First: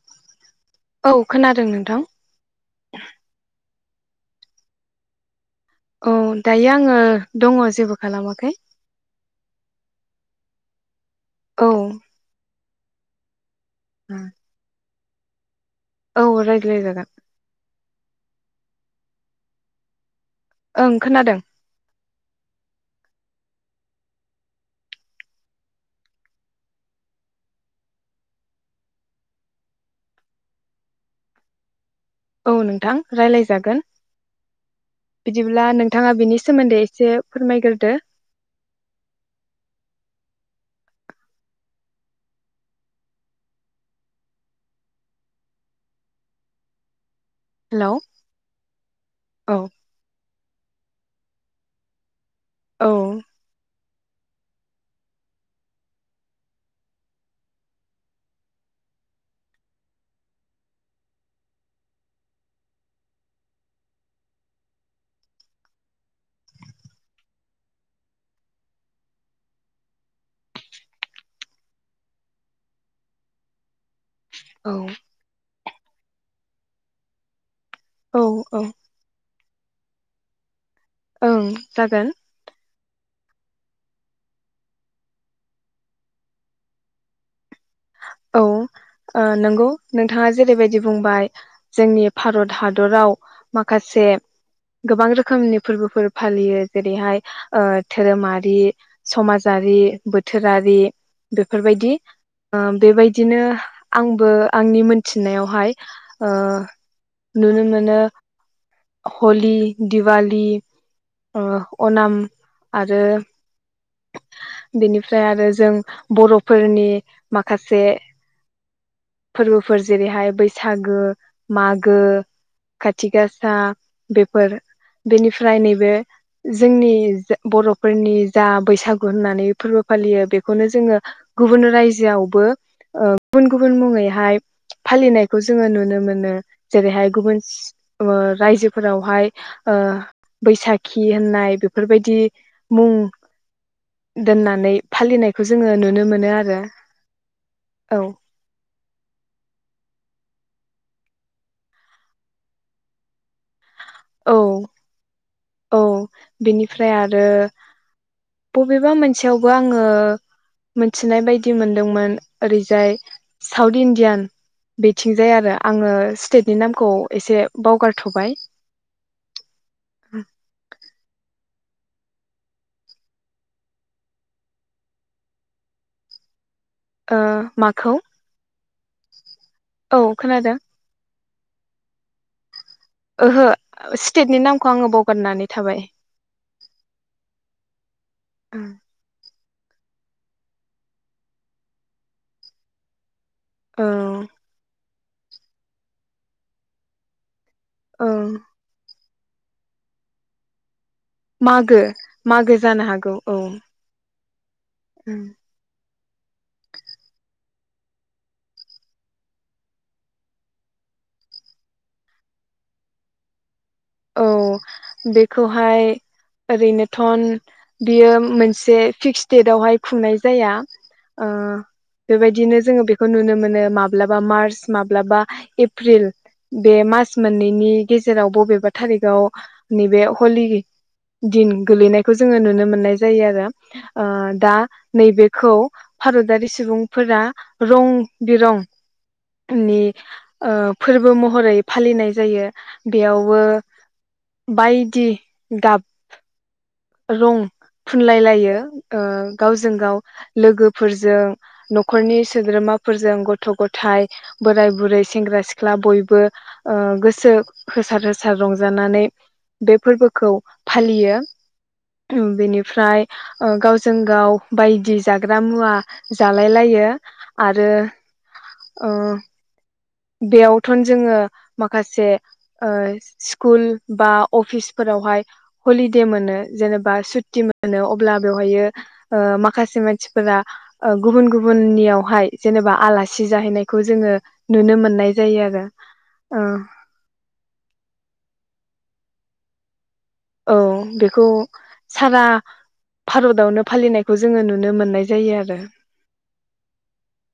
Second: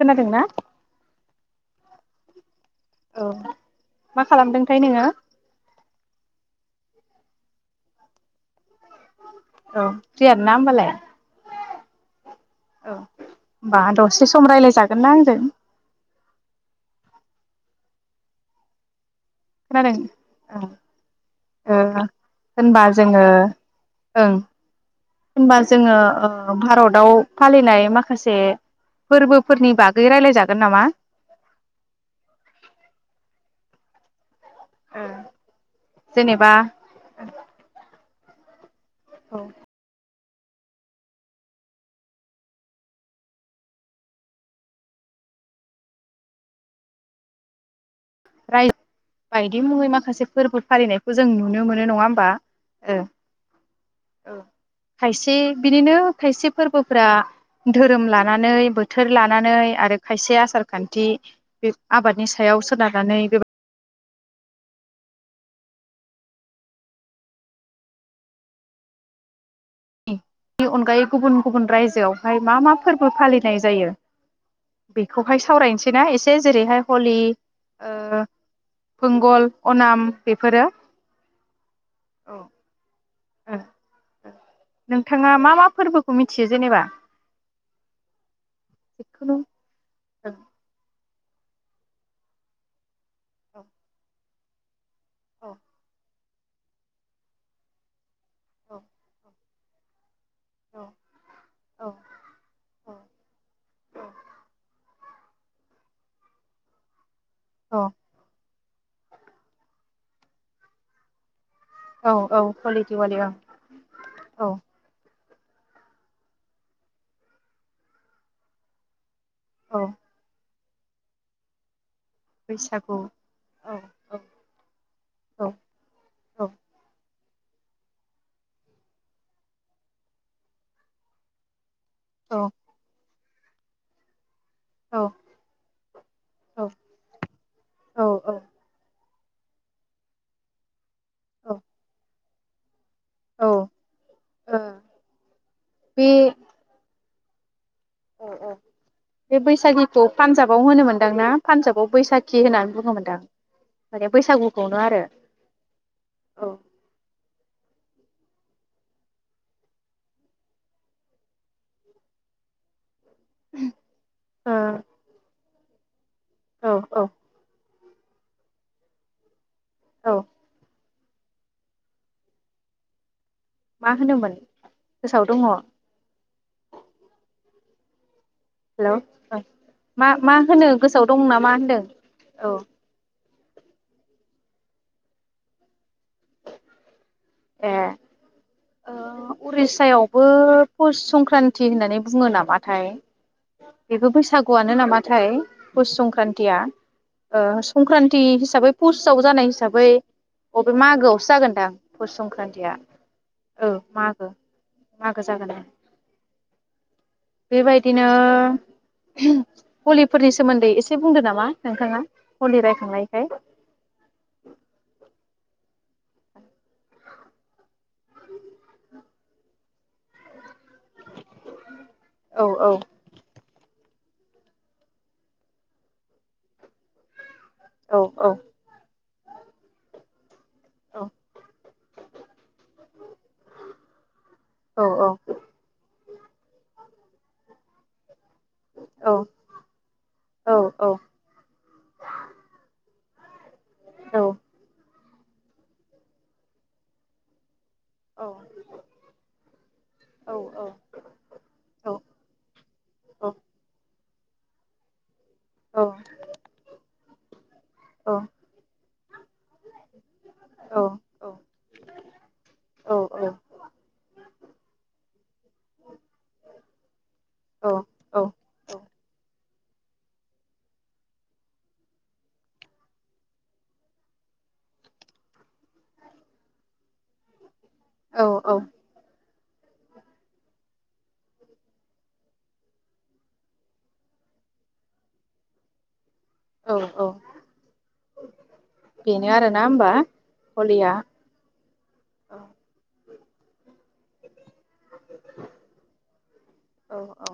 खोनादोंना? जों नोंथां। औ मा खालामदोंथाय नोङो? औ दायो आङो दङ जेबो खालामाखै। औ फ्रिआनो ना होमबालाय। औ। औ। होमबा दसे सम रायज्लाय जा मा होनदों? औ रायज्लायजागोन खोनादों। ओं खोनादों। ओ होनबा जोङो ओं होनबा जोङो भारताव फालिनाय माखासे फोरबोफोरनि बागै रायलायजागोन नामा? औ नोंथां रायलायजागोन। बिदिब्ला नोंथाङा बिनि जेनेबा सोमोन्दै एसे फोरमायग्रोदो। औ हेलौ राय औ बायदि मुङै माखासे फोरबो फालिनायखौ जों नुनो मोनो नङा होमबा? ओ औ औ खायसे बिदिनो खायसे फोरबोफ्रा धोरोम लानानै बोथोर लानानै आरो खायसे आसार खान्थि बे आबादनि सायाव सोनार [unintelligible] नि अनगायै गुबुन गुबुन रायजोआवहाय मा मा फोरबो फालिनाय जायो? औ बेखौहाय सावरायनोसै। [unintelligible] एसे जेरैहाय हलि औ ओ औ फुंगल। अनाम बेफोरो ओं जागोन। औ ओ ओ नोंथाङा मा मा फोरबोखौ मिथियो जेनेबा? औ जिखुनु नंगौ नोंथाङा ओं जेरैबायदि बुंबाय। जोंनि भारत हादराव माखासे गोबां रोखोमनि फोरबोफोर। फालियो जेरैहाय ओ धोरोमारि औ समाज जारि बोथोरारि औ औ बेफोरबायदि। बेबायदिनो आंबो आंनि थिननायावहाय ओ नुनो औ मानो। हलि, दिवालि ओ औ अनाम औ हलि आरो दिवालि औ औ बिनि ओमफ्राय आरो जों बर'फोरनि माखासे फोरबोफोर औ जेरैहाय बैसागु। सागो मागो गो बैसागु खाथि गासा औ औ बेफोर औ बेनिफ्राय नैबे औ जोंनि बर'फोरनि जा बैसागु होननानै फोरबो फालियो बेखौनो जोङो गुबुन रायजो जोआवबो ओ गुबुन गुबुन मुङैहाय औ फालिनायखौ जोङो नुनो मोनो जेरैहाय गुबुन ओ रायजोफोरावहाय ओ बैसाग खि औ होननाय बेफोरबायदि बुं ओ दोननानै फालिनायखौ जोङो बे नुनो मोनो आरो। औ औ बे बैसागिखौ पान्जाबाव होनो मोनदां ना पान्जाबाव बैसाखि होननानै बुङोम मोनदां। औ औ औ बिनिफ्राय आरो बबेबा मोनसेयावबो आङो मोनथिनाय बायदि मोनदोंमोन ओरैजाय साउथ इण्डियान बिथिं जाय आरो आङो सि टेटनि ओ औ नामखौ औ एसे बावगारथबाय। औ मा होनोमोन गोसोआव दङ । ओ माखौ? हेल' ओ औ मा मा खोनादों होनो गोसोआव दं नामा होनदों औ, ओहो स्टेटनि नामखौ आङो बावगारनानै थाबाय। ए, औ ओ उरिस्सायावबो पस संक्रान्ति होननानै बुङो नामाथाय? बेबो बैसागुआनो नामा? नाथाय पुस संक्रान्तिया ओ औ संक्रान्ति हिसाबै फुस फोसाव जानाय हिसाबै मागोआवसो जागोनदां मागो पस मागो संक्रान्तिया जानो हागौ औ मागो मागो जागोन दां। बेबायदिनो ओहोम हलिफोरनि सोमोन्दै एसे बुंदो नामा नोंथाङा हलि रायखांनायखाय औ बेखौहाय ओरैनोथन बियो मोनसे फिक्स डेटवहाय खुंनाय जाया । ओ औ बेबायदिनो जोङो बेखौ नुनो मोनो माब्लाबा मार्स माब्लाबा एप्रिल बे मार्स मोननैनि औ गेजेराव बबेबा [unintelligible] नैबे हलि [unintelligible] औ दिन गोलैनायखौ जोङो नुनो मोननाय जायो आरो ओ दा औ औ नैबेखौ भारतारि सुबुंफोरा रं बिरं औ नि ओ औ फोरबो महरै फालिनाय जायो। बेयावबो औ औ बायदि गाब रं फुनलायलायो ओ गावजों गाव औ लोगोफोरजों नखरनि सोद्रोमाफोरजों गथ गथाइ बोराइ बुरै सेंग्रा सिख्ला बयबो ओ गो सो होसार होसार रंजानानै बे फोरबोखौ फालियो। बेनिफ्राय ओ गावजों गाव ओ बायदि जाग्रा मुवा जालायलायो आरो ओ बेयावथोन जोङो माखासे ओ स्कुल बा अफिसफोरावहाय हलिदे मोनो। जेनेबा सुथि मोनो अब्ला बेवहायो औ ओ मा माखासे मानसिफोरा ओ गुबुन गुबुननियावहाय जेनेबा आलासि जाहैनायखौ जोङो नुनो मोननाय जायो आरो। ओ औ औ बेनो आरोना होमबा? औ हलिया बेखौ सारा औ भारतावनो फालिनायखौ जोङो नुन [inaudible] औ औ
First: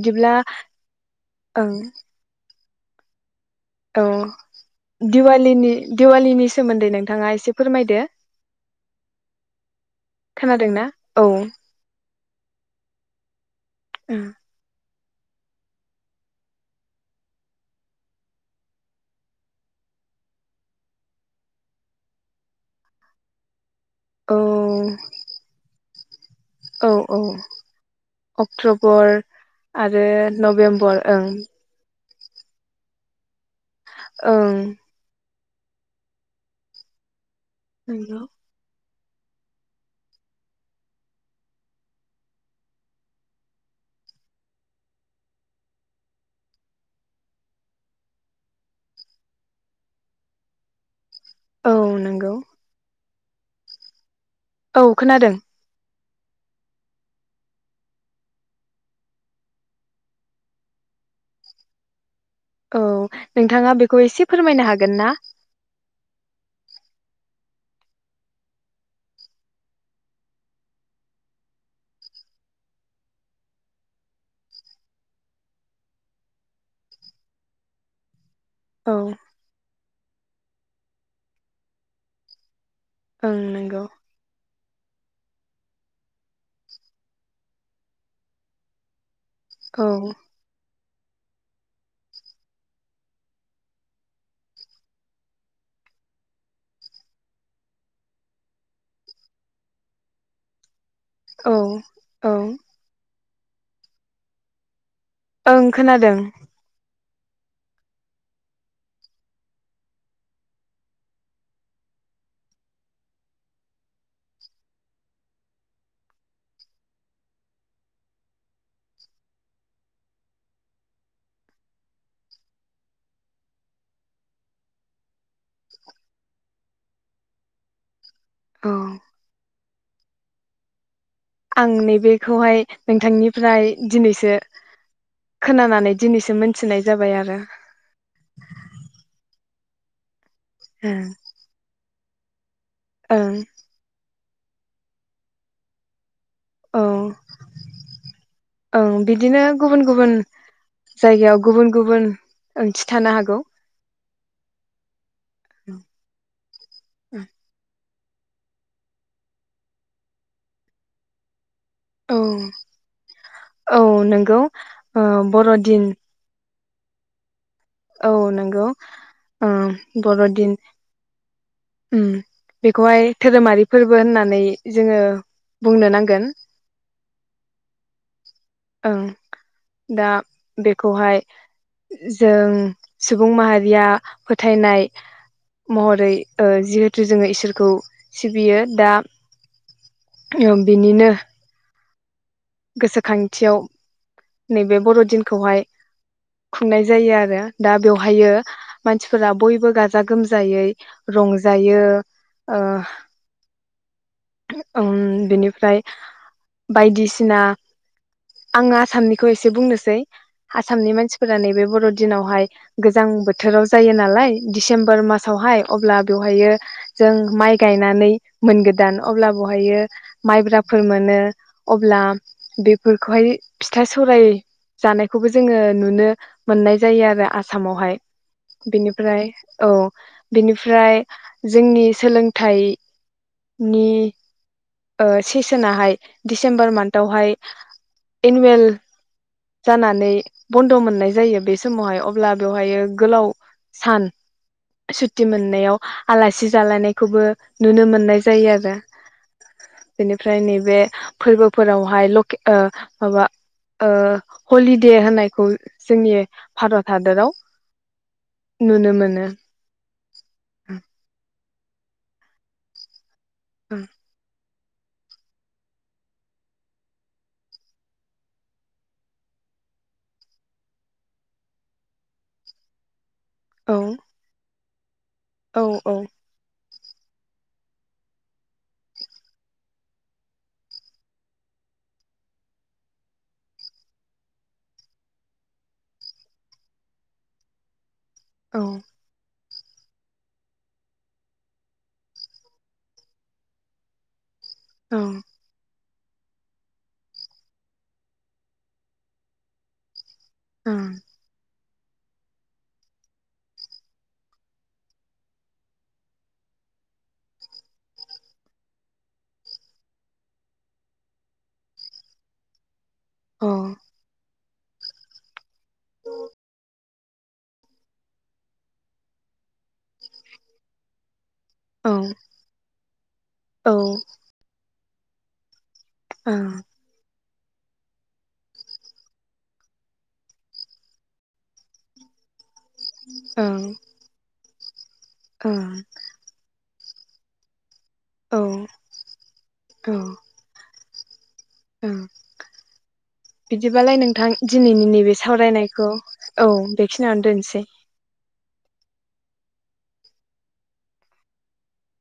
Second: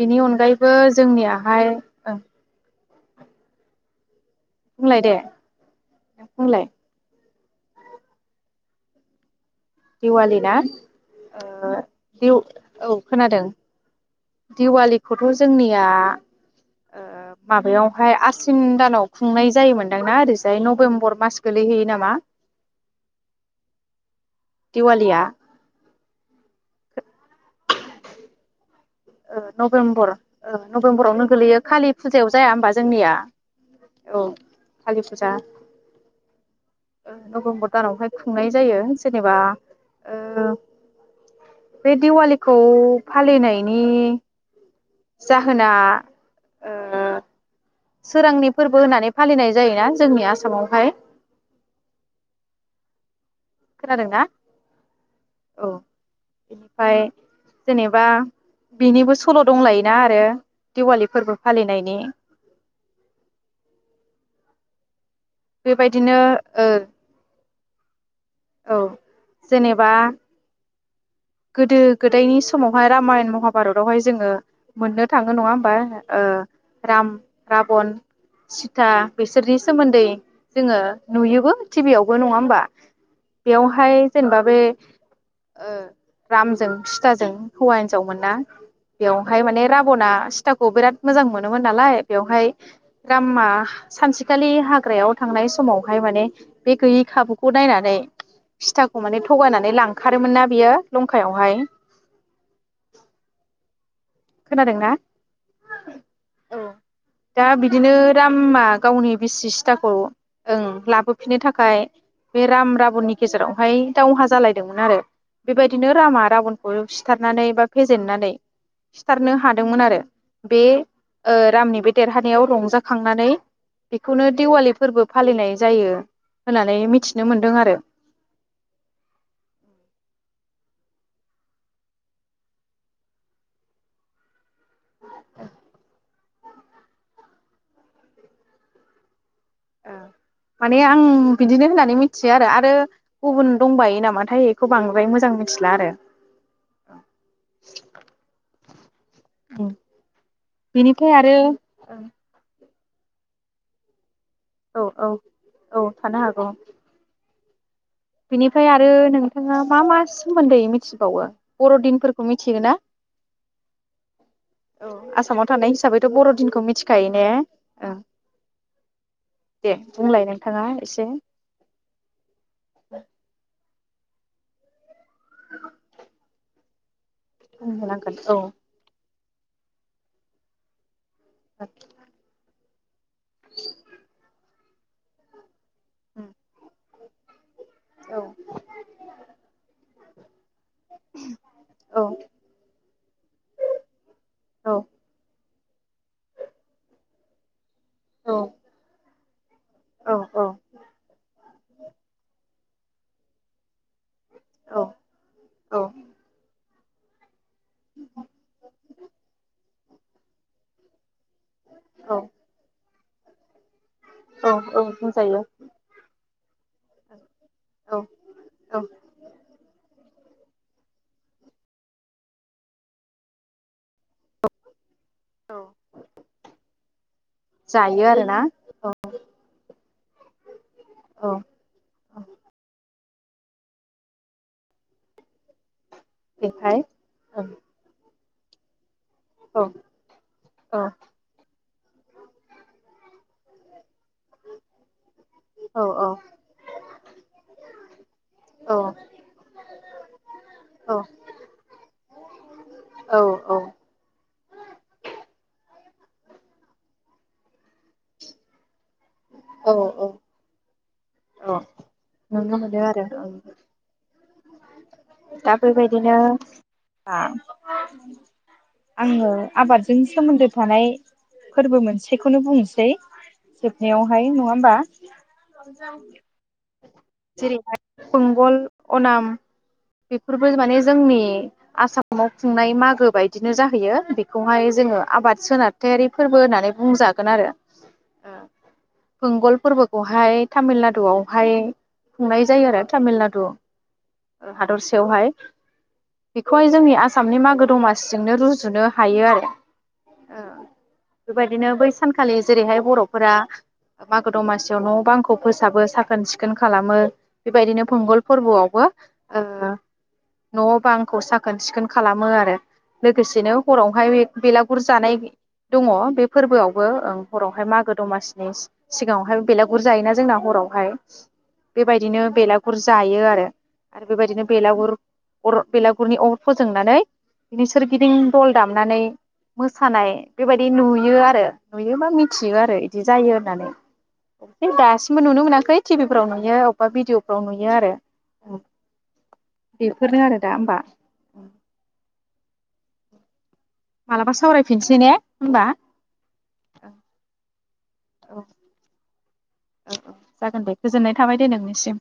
बेनि अनगायैबो जोंनियाहाय ओं औ बुंलाय दे दिवालीनि दिवालीनि बुंलाय सोमोन्दै नोंथाङा एसे फोरमायदो दिवालि ना खोनादोंना औ ओ दिउ औ खोनादों दिवालि खौथ जोंनिया ओ माबायावहाय आसिन दानाव खुंनाय जायोमोनदांना ओरैजाय नबेम्बर मास गोलैहैयो नामा औ दिवालिया औ औ अक्ट बर ओ आरो नभेम्बर ओ नबेम्बर नभेम्बरावनो ओं गोलैयो कालि फुजायाव जाया होमबा जोंनिया औ ओं कालि फुजा नबेम्बर दानावहाय नंगौ खुंनाय जायो । जेनेबा ओ बे दिवालिखौ फालिनाय नि जाहोना ओ सोरांनि फोरबो होननानै फालिनाय जायोना जोंनि आसामावहाय औ नोंगौ। खोनादों ना औ खोनादों। फाय जेनेबा बेनिबो सल' दंलायोना आरो दिवालि फोरबो फालिनायनि औ नोंथाङा बेखौ एसे फोरमायनो हागोन ना। बेबायदिनो ओ औ जेनेबा गोदो गोदायनि समावहाय रामायन महाभारतावहाय जोङो मोननो थाङो नङा होमबा राम राबन। सिथा औ बिसोरनि सोमोन्दै जोङो नुयोबो टिभियावबो नङा होमबा। ओं नंगौ बेयावहाय जेनेबा बे ओ रामजों सिथाजों हौवा हिनजावमोन ना? बेवहाय माने औ राबना सिथाखौ बिराद। मोजां मोनोमोन नालाय बेवहाय रामा सानसेखालि हाग्रायाव थांनाय समावहाय माने बे गैयै खाबुखौ नायनानै सिथाखौ माने थगायनानै लांखारोमोन ना बियो औ लंखायावहाय औ खोनादोंना? ओं खोनादों। दा बिदिनो रामा गावनि बिसि सिथाखौ ओं लाबोफिननो थाखाय बे राम राबननि गेजेरावहाय दावहा जालायदोंमोन आरो बेबायदिनो रामा राबनखौ सिथारनानै बा फेजेननानै। सिथारनो हादोंमोन आरो बे ओ रामनि बे देरहानायाव रंजाखांनानै बेखौनो देवालि फोरबो फालिनाय जायो होननानै मिथिनो मोनदों आरो। औ। आं नैबेखौहाय नोंथांनिफ्राय दिनैसो खोनानानै दिनैसो मोन थिनाय जाबाय आरो ओ माने आं ओं बिदिनो होननानै मि थियो आरो आरो ओं गुबुन दंबायो नामा थाय इखौ बांद्राय मोजां मिथिला आरो अ औ बिदिनो गुबुन गुबुन बेनिफ्राय आरो जायगायाव गुबुन गुबुन ओंथि थानो हागौ औ औ औ थानो हागौ बिनिफ्राय आरो नोंथाङा मा मा सोमोन्दै मिथिबावो? औ बरदिनफोरखौ मिथिगोना औ नंगौ औ ओ आसामाव थानाय बर'दिन हिसाबैथ बरदिनखौ मि थिखायो ने ओं औ नोंगौ‌ ओ दे बुंलाय बरदिन नोंथाङा एसे उम बेखौहाय धोरोमारि फोरबो होननानै जोंङो बुंनो नांगोन बुंनो नांगोन औ ओं दा बेखौहाय जों सुबुं माहारिया फोथायनाइ महरै जिहेतु जोंङो इसोर खौ औ सिबियो दा बिनिनो औ। गोसोखांथियाव औ नैबे बरदिनखौहाय खुंनाय जायो आरो दा औ बेवहायो मानसि फोरा बयबो गाजा औ गोमजायै रंजायो ओ ओम बेनिफ्राय औ बायदिसि सिना आङो आसामनिखौ एसे बुंनोसै आसामनि मानसि फोर नैबे औ बरदिनावहाय गोजां बोथोराव जायो नालाय औ औ डिसेम्बर बुंजायो मासावहाय अब्ला बेव ओमफायो जों माइ औ गायनानै औ मोनगोदान अब्ला बहायो माइब्राफोर मोनो अब्ला बेफोरखौहाय फि फिथा सौराय जानायखौबो जोङो औ नुनो मोननाय जायोआरो आसामावहाय जायो आरोना औ बेनिफ्राय औ बेनिफ्राय औ जोंनि औ सोलोंथाइ नि सेसोनाहाय डिसेम्बर बेनिफ्राय मान बहाय औ इनवेल औ औ जानानै बन्द औ मोननाय जायो बेस समावहाय अब्ला बेवहायो गोलाव सान सुत्ति मोननायाव औ औ आलासि जालायनायखौबो नुनो मोननाय जायो आरो बेनिफ्राय नैबे फोर्बो फ बेवहाय लके ओ माबा ओ हलिडे होननायखौ जोंनि भारत हादराव नुनो मोनो अ नुनो मोनोआरो ओं उम दा बैबायदिनो आ आङो आबादजों सोमोन्दो थानाय फोरबो मोनसेखौनो बुंसै औ जोबनायावहाय नङा होमबा। औ औ जों जेरैहाय फंगल अनाम बेफोरबो माने जोंनि आसामाव खुंनाय मागो बायदिनो जाहैयो बेखौहाय जोङो आबाद सोनारथायारि फोरबो होननानै बुंजागोन आरो औ मंगल फोरबोखौहाय तामिल नाडुआवहाय खुंनाय जायो आरो तामिलनाडु ओ औ हादरसायावहाय बेखौहाय जोंनि आसामनि मागो दमासिजोंनो रुजुनो हायो आरो ओ ओं गोबाय बिदिनो बै सानखालि जेरैहाय बर'फोरा मागो द'मासियाव न' बांखौ फोसाबो साखोन सिखोन खालामो बेबायदिनो फुंगल फोरबोआवबो न'आव बांखौ साखोन सिखोन खालामो आरो लोगोसेनो हरावहाय बे बेलागुर जानाय दङ बे फोरबोआवबो हरावहाय मागो दमासिनि सि-सिगाङावहाय बेलागुर जायोना जोंना हरावहाय बेबायदिनो बेला बुरजाय यो औ ओं आरो बेबायदिनो बेलागुर [unintelligible] बेलागुरनि अर ओं फोजोंनानै बिनि सोरगिदिं दल दामनानै मोसानाय बेबायदि नुयो आरो नुयोबा मिथियो आ बिदि जायो होननानै [unintelligible] दासिम बो नुनो मोनाखै ओं टिभिफोराव नुयो बा भिडिअ'फ्राव नुयो आरो औ [inaudible] औ बेफोरनो आरो दा होमबा । ओम ओं । बिदिबालाय नोंथां मालाबा दिनैनि सावरायफिनसै ने नैबे होमबा सावरायनायखौ औ बेखिनियावनो दोननोसै औ औ जागोन दे गोजोननाय थाबाय दे नोंनिसिम।